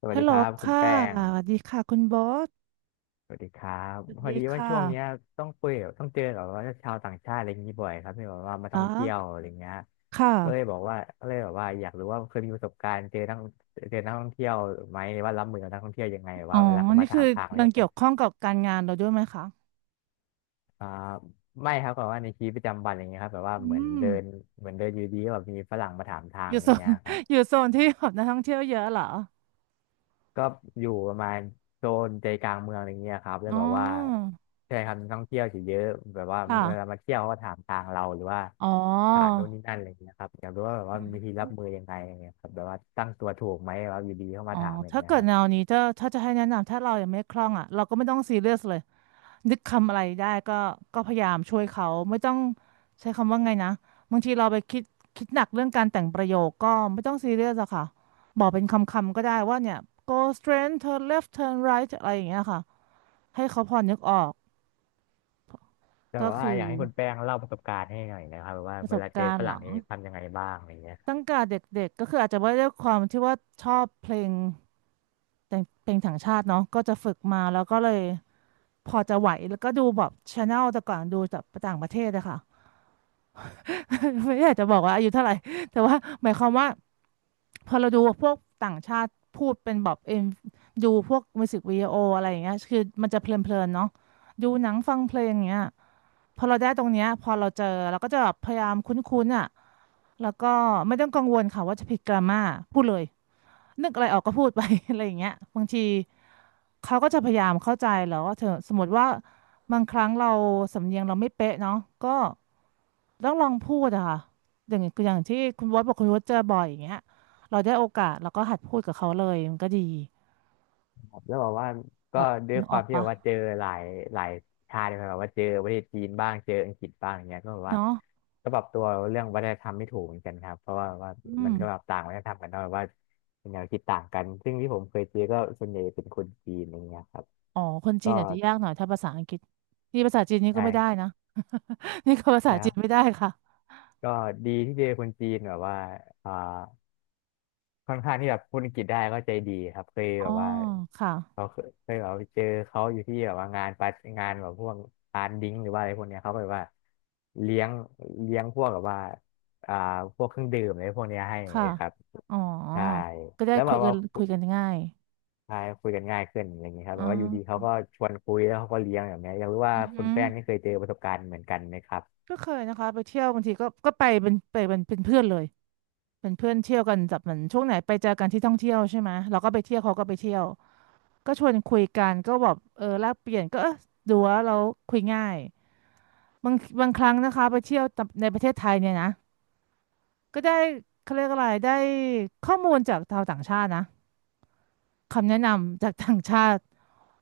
สวัสฮัลดีโหลครับคุณค่ะแป้งสวัสดีค่ะคุณบอสสวัสดีครับสวัสพอดีดีว่าค่ะช่วงเนี้ยต้องคุยกับต้องเจอกับว่าชาวต่างชาติอะไรอย่างนี้บ่อยครับที่แบบว่ามาเหรท่อองเที่ยวอะไรเงี้ยค่ะ ก็เลยบอกว่าก็เลยแบบว่าอยากรู้ว่าเคยมีประสบการณ์เจอนักเจอนักท่องเที่ยวไหมว่ารับมือกับนักท่องเที่ยวยังไงแบบอ๋อ ว่าเวลาเขานี่มาถาคือมทางอะไรมัแบนบเกี่เนี้ยยวข้องกับการงานเราด้วยไหมคะ อ่าไม่ครับแบบว่าในชีวิตประจำวันอะไรเงี้ยครับแบบว่าอืเหมือนม เดินเหมือนเดินอยู่ดีก็แบบมีฝรั่งมาถามทางอยู่อะไรโซน เงี้ยครับ อยู่โซนที่แบบนักท่องเที่ยวเยอะเหรอก็อยู่ประมาณโซนใจกลางเมืองอะไรเงี้ยครับแล้วอ๋อ แบบว่าใช่ครับท่องเที่ยวจะเยอะแบบว่าเวลาค่ะ มาเที่ยวเขาก็ถามทางเราหรือว่าอ๋อถามโน่นนี่นั่นอะไรเงี้ยครับอยากรู้ว่าแบบอืว่ามีวิธีมรับมือยังไงอะไรเงี้ยครับแบบว่าตั้งตัวถูกไหมแบบว่าอยู่ดีเข้าอ๋มาอ ถามอะไรถ้าเงี้ยเกิคดรับแนวนี้ถ้าจะให้แนะนำถ้าเรายังไม่คล่องอ่ะ เราก็ไม่ต้องซีเรียสเลย นึกคำอะไรได้ก็พยายามช่วยเขาไม่ต้องใช้คำว่าไงนะบางทีเราไปคิดหนักเรื่องการแต่งประโยคก็ไม่ต้องซีเรียสอะค่ะบอกเป็นคำๆก็ได้ว่าเนี่ย go straight turn left turn right อะไรอย่างเงี้ยค่ะให้เขาพอนึกออกแต่ก็แบบว่าคืออยากให้คุณแป้งเล่าประสบการณ์ให้หน่อยนะครับแบบว่าประเวสบลาเจอการฝณ์หรั่งลังนี่ทำยังไงบ้างอะไรเงี้ย ตั้งแต่เด็กๆก็คืออาจจะว่าด้วยความที่ว่าชอบเพลงแต่งเพลงถังชาติเนาะก็จะฝึกมาแล้วก็เลยพอจะไหวแล้วก็ดูแบบชาแนลแต่ก่อนดูจากต่างประเทศอะค่ะ ไม่อยากจะบอกว่าอายุเท่าไหร่ แต่ว่าหมายความว่าพอเราดูพวกต่างชาติพูดเป็นแบบเอ็มดูพวกมิวสิกวิดีโออะไรอย่างเงี้ยคือมันจะเพลินๆเนาะดูหนังฟังเพลงอย่างเงี้ยพอเราได้ตรงเนี้ยพอเราเจอเราก็จะแบบพยายามคุ้นๆอ่ะแล้วก็ไม่ต้องกังวลค่ะว่าจะผิดกราม่าพูดเลยนึกอะไรออกก็พูดไป อะไรอย่างเงี้ยบางทีเขาก็จะพยายามเข้าใจแล้วว่าเธอสมมติว่าบางครั้งเราสำเนียงเราไม่เป๊ะเนาะก็ ต้องลองพูดอะค่ะอย่างที่คุณวอดบอกคุณวอดเจอบ่อยอย่างเงี้ยเราได้โอกาสเราก็หัดพูดกับเขาเลยมันก็ดีผมจะบอกว่าแบก็บด้วยนึกคอวาอมกที่แบปะบว่าเจอหลายหลายชาติเลยแบบว่าเจอประเทศจีนบ้างเจออังกฤษบ้างอย่างเงี้ยก็แบบว่าเนาะก็ปรับตัวเรื่องวัฒนธรรมไม่ถูกเหมือนกันครับเพราะว่าอืมัมนก็แบบต่างวัฒนธรรมกันเนาะแบบว่าแนวคิดต่างกันซึ่งที่ผมเคยเจอก็ส่วนใหญ่เป็นคนจีนอย่างเงี้ยครับอ๋อคนจีก็นอาจจะยากหน่อยถ้าภาษาอังกฤษนี่ภาษาจีนนี่ก็ไม่ได้ใช่นะ นี่ก็ภาษานะครัจีนบไม่ได้ค่ะก็ดีที่เจอคนจีนแบบว่าอ่า ค่อนข้างที่แบบพูดอังกฤษได้ก็ใจดีครับเคยอ๋อแบบว่าค่ะเขาเคยแบบว่าไปเจอเขาอยู่ที่แบบว่างานปารงานแบบพวกปานดิ้งหรือว่าอะไรพวกเนี้ยเขาแบบว่าเลี้ยงเลี้ยงพวกแบบว่าอ่าพวกเครื่องดื่มอะไรพวกเนี้ยให้ค่ะครับอ๋อใช่ก็ได้แล้วแบคุยบกัว่านคุคุยยกันง่ายใช่คุยกันง่ายขึ้นอย่างนี้ครับอ๋แบบว่าอยู่ดีเขาอก็ชวนคุยแล้วเขาก็เลี้ยงแบบเนี้ยอยากรู้ว่าอือคุหืณอแป้งนี่เคยเจอประสบการณ์เหมือนกันไหมครับก็เคยนะคะไปเที่ยวบางทีก็ไปเป็นเพื่อนเลย เป็นเพื่อนเที่ยวกันแบบเหมือนช่วงไหนไปเจอกันที่ท่องเที่ยวใช่ไหมเราก็ไปเที่ยวเขาก็ไปเที่ยวก็ชวนคุยกันก็แบบเออแลกเปลี่ยนก็เออดูว่าเราคุยง่ายบางบางครั้งนะคะไปเที่ยวในประเทศไทยเนี่ยนะก็ได้เขาเรียกอะไรได้ข้อมูลจากชาวต่างชาตินะคำแนะนำจากต่างชาติ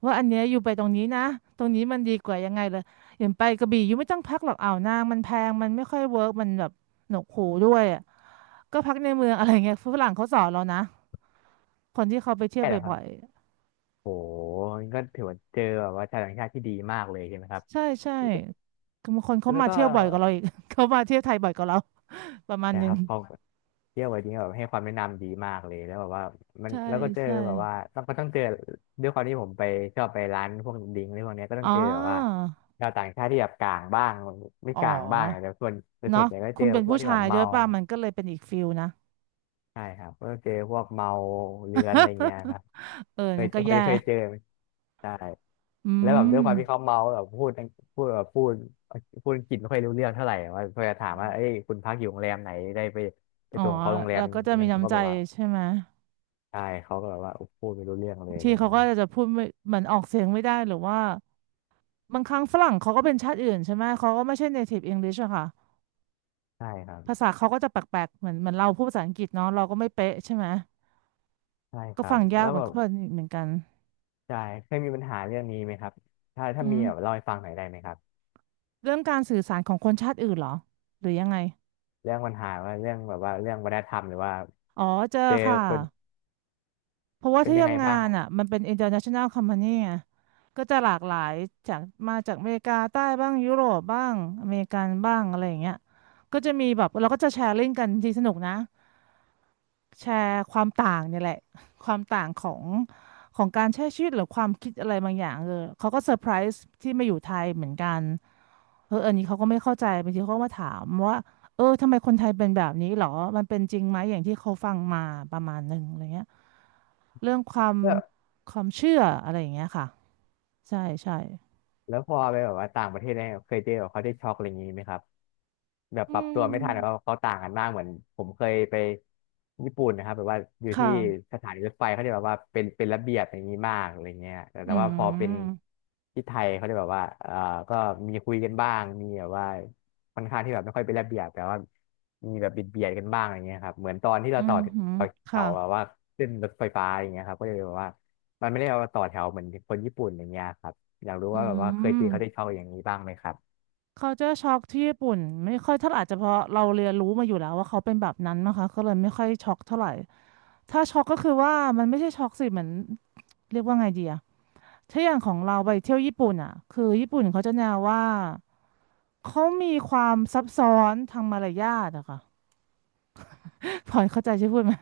ว่าอันเนี้ยอยู่ไปตรงนี้นะตรงนี้มันดีกว่ายังไงเลยอย่างไปกระบี่ยูไม่ต้องพักหรอกอ่าวนางมันแพงมันไม่ค่อยเวิร์กมันแบบหนวกหูด้วยอะก็พักในเมืองอะไรเงี้ยฝรั่งเขาสอนเรานะ คนที่เขาไปเที่ยใช่วแล้วครับ่บอยโหนี่ก็ถือว่าเจอแบบว่าชาวต่างชาติที่ดีมากเลยใช่ไหมครับๆใช่ใช่คือบางคนเขาแล้วมาก็ เที่ยวบ่อยกว่าเราอีก เขามาเที่ยวไทยบ่อยกว่าเราประมาณหนะนึคงรับเขาเที่ยววันนี้แบบให้ความแนะนำดีมากเลยแล้วแบบว่ามันใช่แล้วก็เจอใช่แบบว่าต้องก็ต้องเจอด้วยความที่ผมไปชอบไปร้านพวกดิงก์อะไรพวกเนี้ยก็ต้ออ๋งอเจอแบบว่าชาวต่างชาติที่แบบกลางบ้างไม่อ๋อกลางบ้างแต่ส่วนแต่ส่เนาะวนใหญ่ก็เจคุณอเป็นพวกผู้ที่ชาแบยบด้วเมา ยป่ะมันก็เลยเป็นอีกฟิลนะ ใช่ครับก็เจอพวกเมาเรื้อนอะไรเงี้ยค รับเออเคยนั่นเจก็อเคแย่ยเคยเจอไหมใช่อืแล้วแบบด้วมยความที่เขาเมาแบบพูดอังพูดแบบพูดพูดอังกฤษไม่ค่อยรู้เรื่องเท่าไหร่ว่าพอจะถามว่าเอ้ยคุณพักอยู่โรงแรมไหนได้ไปไปอ๋อส่งเขาโรงแรเรามก็จะดังมีนั้นเขาน้ำก็ใจแบบว่าใช่ไหมใช่เขาก็แบบว่าพูดไม่รู้เรื่องเลบายงอะทีไรเขาเงี้ก็ยจะพูดไม่เหมือนออกเสียงไม่ได้หรือว่า บางครั้งฝรั่งเขาก็เป็นชาติอื่นใช่ไหมเขาก็ไม่ใช่ native English อะค่ะ ใช่ครับภาษาเขาก็จะแปลกๆเหมือนเหมือนเราพูดภาษาอังกฤษเนาะเราก็ไม่เป๊ะใช่ไหมใช่คก็รัฟับงยาแล้กวเหมือแบนบกันเหมือนกันใช่เคยมีปัญหาเรื่องนี้ไหมครับถ้าอืมีมแบบเล่าให้ฟังหน่อยได้ไหมครับเรื่องการสื่อสารของคนชาติอื่นเหรอหรือยังไงเรื่องปัญหาว่าเรื่องแบบว่าเรื่องวัฒนธรรมหรือว่าอ๋อเจอเจอค่ะคนเพราะว่าเป็นที่ยังไงทำงาบ้างนอ่ะมันเป็น international company ไงก็จะหลากหลายจากมาจากอเมริกาใต้บ้างยุโรปบ้างอเมริกันบ้างอะไรอย่างเงี้ยก็จะมีแบบเราก็จะแชร์ลิงก์กันทีสนุกนะ แชร์ความต่างเนี่ยแหละ ความต่างของการใช้ชีวิตหรือความคิดอะไรบางอย่างเออเขาก็เซอร์ไพรส์ที่มาอยู่ไทยเหมือนกันเอออันนี้เขาก็ไม่เข้าใจบางทีเขาก็มาถามว่าเออทำไมคนไทยเป็นแบบนี้หรอมันเป็นจริงไหมอย่างที่เขาฟังมาประมาณหนึ่งอะไรเงี้ยเรื่องความครับ เชื่ออะไรอย่างเงี้ยค่ะใช่ใช่แล้วพอไปแบบว่าต่างประเทศเนี่ยเคยเจอแบบเขาได้ช็อกอะไรอย่างนี้ไหมครับ แบบอืปรับตัวไม่ทันนะว่าะมเขาต่างกันมากเหมือนผมเคยไปญี่ปุ่นนะครับแบบว่าอยู่ที่ค่ะสถานีรถไฟเขาจะแบบว่าเป็นระเบียบอย่างนี้มากอะไรเงี้ยแต่อืแต่ว่าพอเป็นมที่ไทยเขาจะแบบว่าก็มีคุยกันบ้างมีแบบว่าค่อนข้างที่แบบไม่ค่อยเป็นระเบียบแต่ว่ามีแบบบิดเบียดกันบ้างอะไรเงี้ยครับเหมือนตอนที่อืเราต่อมหืมต่อแถค่ะวแบบว่าขึ้นรถไฟฟ้าอย่างเงี้ยครับก็เลยแบบว่ามันไม่ได้เอามาต่อแถวเหมือนคนญี่ปุ่นอย่างเงี้ยครับอยากรู้อืว่าแบบว่าเคยเจอเขาได้ม เข้าอย่างนี้บ้างไหมครับ culture shock ที่ญี่ปุ่นไม่ค่อยเท่าไหร่อาจจะเพราะเราเรียนรู้มาอยู่แล้วว่าเขาเป็นแบบนั้นนะคะก็เลยไม่ค่อยช็อกเท่าไหร่ถ้าช็อกก็คือว่ามันไม่ใช่ช็อกสิเหมือนเรียกว่าไงดีอะถ้าอย่างของเราไปเที่ยวญี่ปุ่นอะคือญี่ปุ่นเขาจะแนวว่าเขามีความซับซ้อนทางมารยาทอะค่ะ พลอยเข้าใจใช่พูดไหม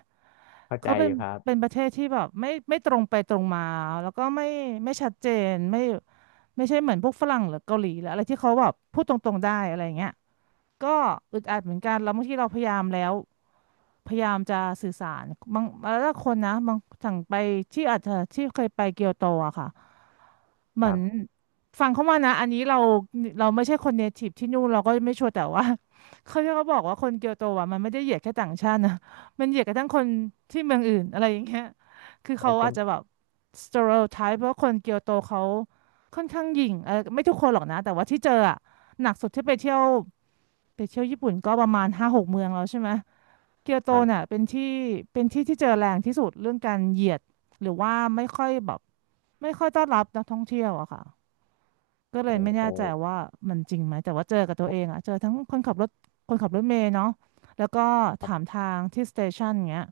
เข้าใจเขาเป็อนยู่ครับประเทศที่แบบไม่ตรงไปตรงมาแล้วก็ไม่ไม่ชัดเจนไม่ใช่เหมือนพวกฝรั่งหรือเกาหลีหรืออะไรที่เขาแบบพูดตรงๆได้อะไรอย่างเงี้ย ก็อึดอัดเหมือนกันแล้วบางทีเราพยายามแล้วพยายามจะสื่อสารบางแล้วถ้าคนนะบางสั่งไปที่อาจจะที่เคยไปเกียวโตอะค่ะเหคมือรันบฟังเขามานะอันนี้เราไม่ใช่คนเนทีฟที่นู่นเราก็ไม่ชัวร์แต่ว่า เขาที่เขาบอกว่าคนเกียวโตอะมันไม่ได้เหยียดแค่ต่างชาตินะมันเหยียดกระทั่งคนที่เมืองอื่นอะไรอย่างเงี้ยคือขอเขาบคุอาณ จจะแบบสเตอริโอไทป์เพราะคนเกียวโตเขาค่อนข้างหยิ่งเออไม่ทุกคนหรอกนะแต่ว่าที่เจออะหนักสุดที่ไปเที่ยว ไปเที่ยวญี่ปุ่นก็ประมาณห้าหกเมืองแล้วใช่ไหมเกียวโตครัเนี่ยบเป็นที่เป็นที่ที่เจอแรงที่สุดเรื่องการเหยียดหรือว่าไม่ค่อยแบบไม่ค่อยต้อนรับนักท่องเที่ยวอะค่ะก็เลยโอ้ไม่แน่โอ้ใจว่ามันจริงไหมแต่ว่าเจอกับตัวเองอะเจอทั้งคนขับรถคนขับรถเมล์เนาะแล้วก็ถามทางที่สเตชันเงี้ย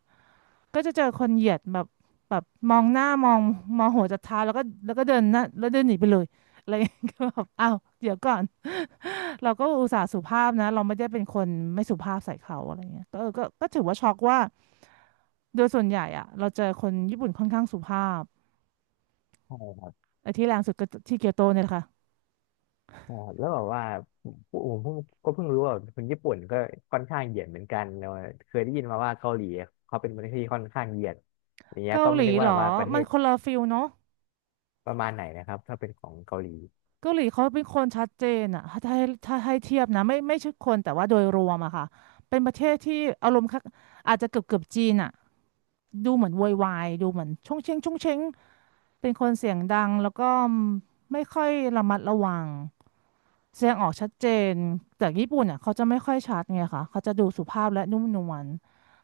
ก็จะเจอคนเหยียดแบบแบบมองหน้ามองหัวจะท้ายแล้วก็เดินหนะแล้วเดินหนีไปเลยอะไรอย่างเงี้ย ก็แบบอ้าวเดี๋ยวก่อน เราก็อุตส่าห์สุภาพนะเราไม่ได้เป็นคนไม่สุภาพใส่เขาอะไรเงี้ยก็เออก็ถือว่าช็อกว่าโดยส่วนใหญ่อะเราเจอคนญี่ปุ่นค่อนข้างสุภาพโอ้ใช่ครับไอ้ที่แรงสุดก็ที่เกียวโตเนี่ยแหละค่ะใช่ครับแล้วแบบว่าผผมก็เพิ่งรู้ว่าคนญี่ปุ่นก็ค่อนข้างเหยียดเหมือนกันเนอะเคยได้ยินมาว่าเกาหลีเขาเป็นประเทศที่ค่อนข้างเหยียดอย่างเงี้ยเกาก็หไม่ลีนึกเหว่ารแบอบว่าประเทมันศคนละฟิลเนาะประมาณไหนนะครับถ้าเป็นของเกาหลีเกาหลีเขาเป็นคนชัดเจนอะถ้าให้เทียบนะไม่ใช่คนแต่ว่าโดยรวมอะค่ะเป็นประเทศที่อารมณ์คล้ายอาจจะเกือบจีนอะดูเหมือนโวยวายดูเหมือนชงเชงชงเชงเป็นคนเสียงดังแล้วก็ไม่ค่อยระมัดระวัง แสดงออกชัดเจนแต่ญี่ปุ่นอ่ะเขาจะไม่ค่อยชัดไงคะเขาจะดูสุภาพและนุ่มนวล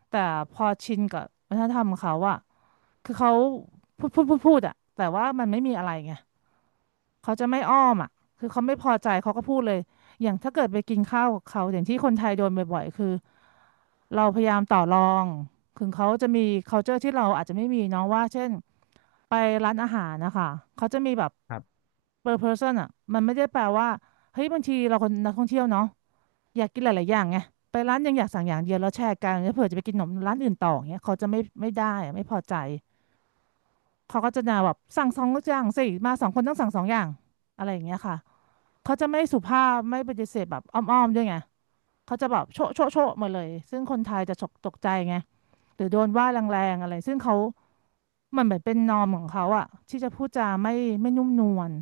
แต่พอชินกับวัฒนธรรมเขาอ่ะคือเขาพูดอ่ะแต่ว่ามันไม่มีอะไรไงเขาจะไม่อ้อมอ่ะคือเขาไม่พอใจเขาก็พูดเลยอย่างถ้าเกิดไปกินข้าวกับเขาอย่างที่คนไทยโดนบ่อยๆคือเราพยายามต่อรองถึงเขาจะมี culture ที่เราอาจจะไม่มีเนาะว่าเช่นไปร้านอาหารนะคะเขาจะมีแบบ ครับ per person อ่ะมันไม่ได้แปลว่าเฮ้ยบางทีเราคนนักท่องเที่ยวเนาะ อยากกินหลายๆอย่างไงไปร้านยังอยากสั่งอย่างเดียวแล้วแชร์กันแล้วเผื่อจะไปกินขนมร้านอื่นต่ออย่างเงี้ยเขาจะไม่ได้อะไม่พอใจเขาก็จะด่าแบบสั่งสองอย่างสิมาสองคนต้องสั่งสองอย่างอะไรอย่างเงี้ยค่ะเขาจะไม่สุภาพไม่ปฏิเสธแบบอ้อมๆด้วยไงเขาจะแบบโชะโชะโชะมาเลยซึ่งคนไทยจะฉกตกใจไงหรือโดนว่าแรงๆอะไรซึ่งเขามันเหมือนเป็นนอร์มของเขาอะที่จะพูดจาไม่นุ่มนวล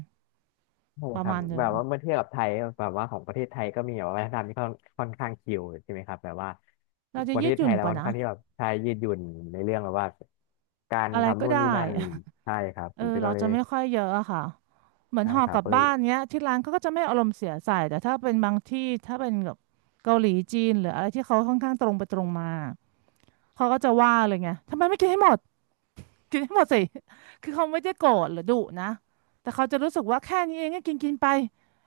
ใช่ประครัมาบณหนึ่แบงบว่าเมื่อเทียบกับไทยแบบว่าของประเทศไทยก็มีแบบว่าวัฒนธรรมที่ค่อนข้างชิลใช่ไหมครับแบบว่าเราจะประยืเทดศหไทยุ่นยเรากว่าค่อนนะข้างที่แบบใช้ยืดหยุ่นในเรื่องแบบว่าการอะไรทำก็นู่นได้ นี่นั่น ใช่ครับเอผมอก็เราเลจะยไม่ค่อยเยอะอะค่ะเหมือนใช่ห่อครักบลับก็เลย บ้านเนี้ยที่ร้านเขาก็จะไม่อารมณ์เสียใส่แต่ถ้าเป็นบางที่ถ้าเป็นแบบเกาหลีจีนหรืออะไรที่เขาค่อนข้างตรงไปตรงมาเขาก็จะว่าเลยไงทำไมไม่กินให้หมดกินให้หมดสิ คือเขาไม่ได้โกรธหรือดุนะแต่เขาจะรู้สึกว่าแค่นี้เองก็กินกินไป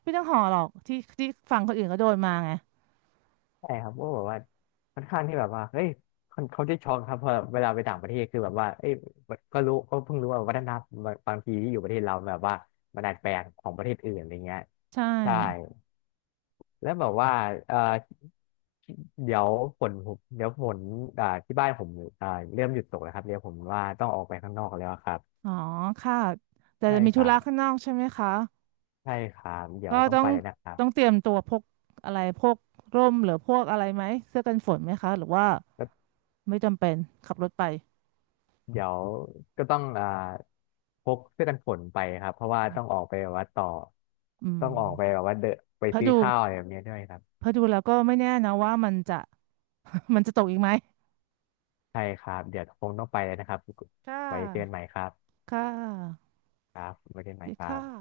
ไม่ต้องห่อหรอกที่ฝั่งคนอื่นก็โดนมาไงใช่ครับก็แบบว่าค่อนข้างที่แบบว่าเฮ้ยคนเขาจะช็อกครับเพอเวลาไปต่างประเทศคือแบบว่าเอ้ยก็รู้ก็เพิ่งรู้ว่าวัฒนธรรมบางทีที่อยู่ประเทศเราแบบว่ามันดัดแปลงของประเทศอื่นอะไรเงี้ยใช่ใช่แล้วแบบว่าเอ่อเดี๋ยวฝนผมเดี๋ยวฝนที่บ้านผมอ่าเริ่มหยุดตกแล้วครับเดี๋ยวผมว่าต้องออกไปข้างนอกแล้วครับอ๋อค่ะแต่ใช่จะมีคธุรับระข้างนอกใช่ไหมคะ ใช่ครับเดี๋ยก็วต้องไปแล้วนะครับ ต้องเตรียมตัวพกอะไรพกร่มหรือพวกอะไรไหมเสื้อกันฝนไหมคะหรือว่าไม่จำเป็นขับรถไปเดี๋ยวก็ต้องพกเสื้อกันฝนไปครับเพราะว่าต้องออกไปแบบว่าต่ออืต้มองออกไปแบบว่าเดนไปเพราะซื้อดูข้าวอะไรแบบนี้ด้วยครับเพราะดูแล้วก็ไม่แน่นะว่ามันจะ มันจะตกอีกไหมใช่ครับเดี๋ยวคงต้องไปแล้วนะครับค่ะไว้เจอกันใหม่ครับค่ะครับไว้เจอกันใหม่ดีครัค่ะบ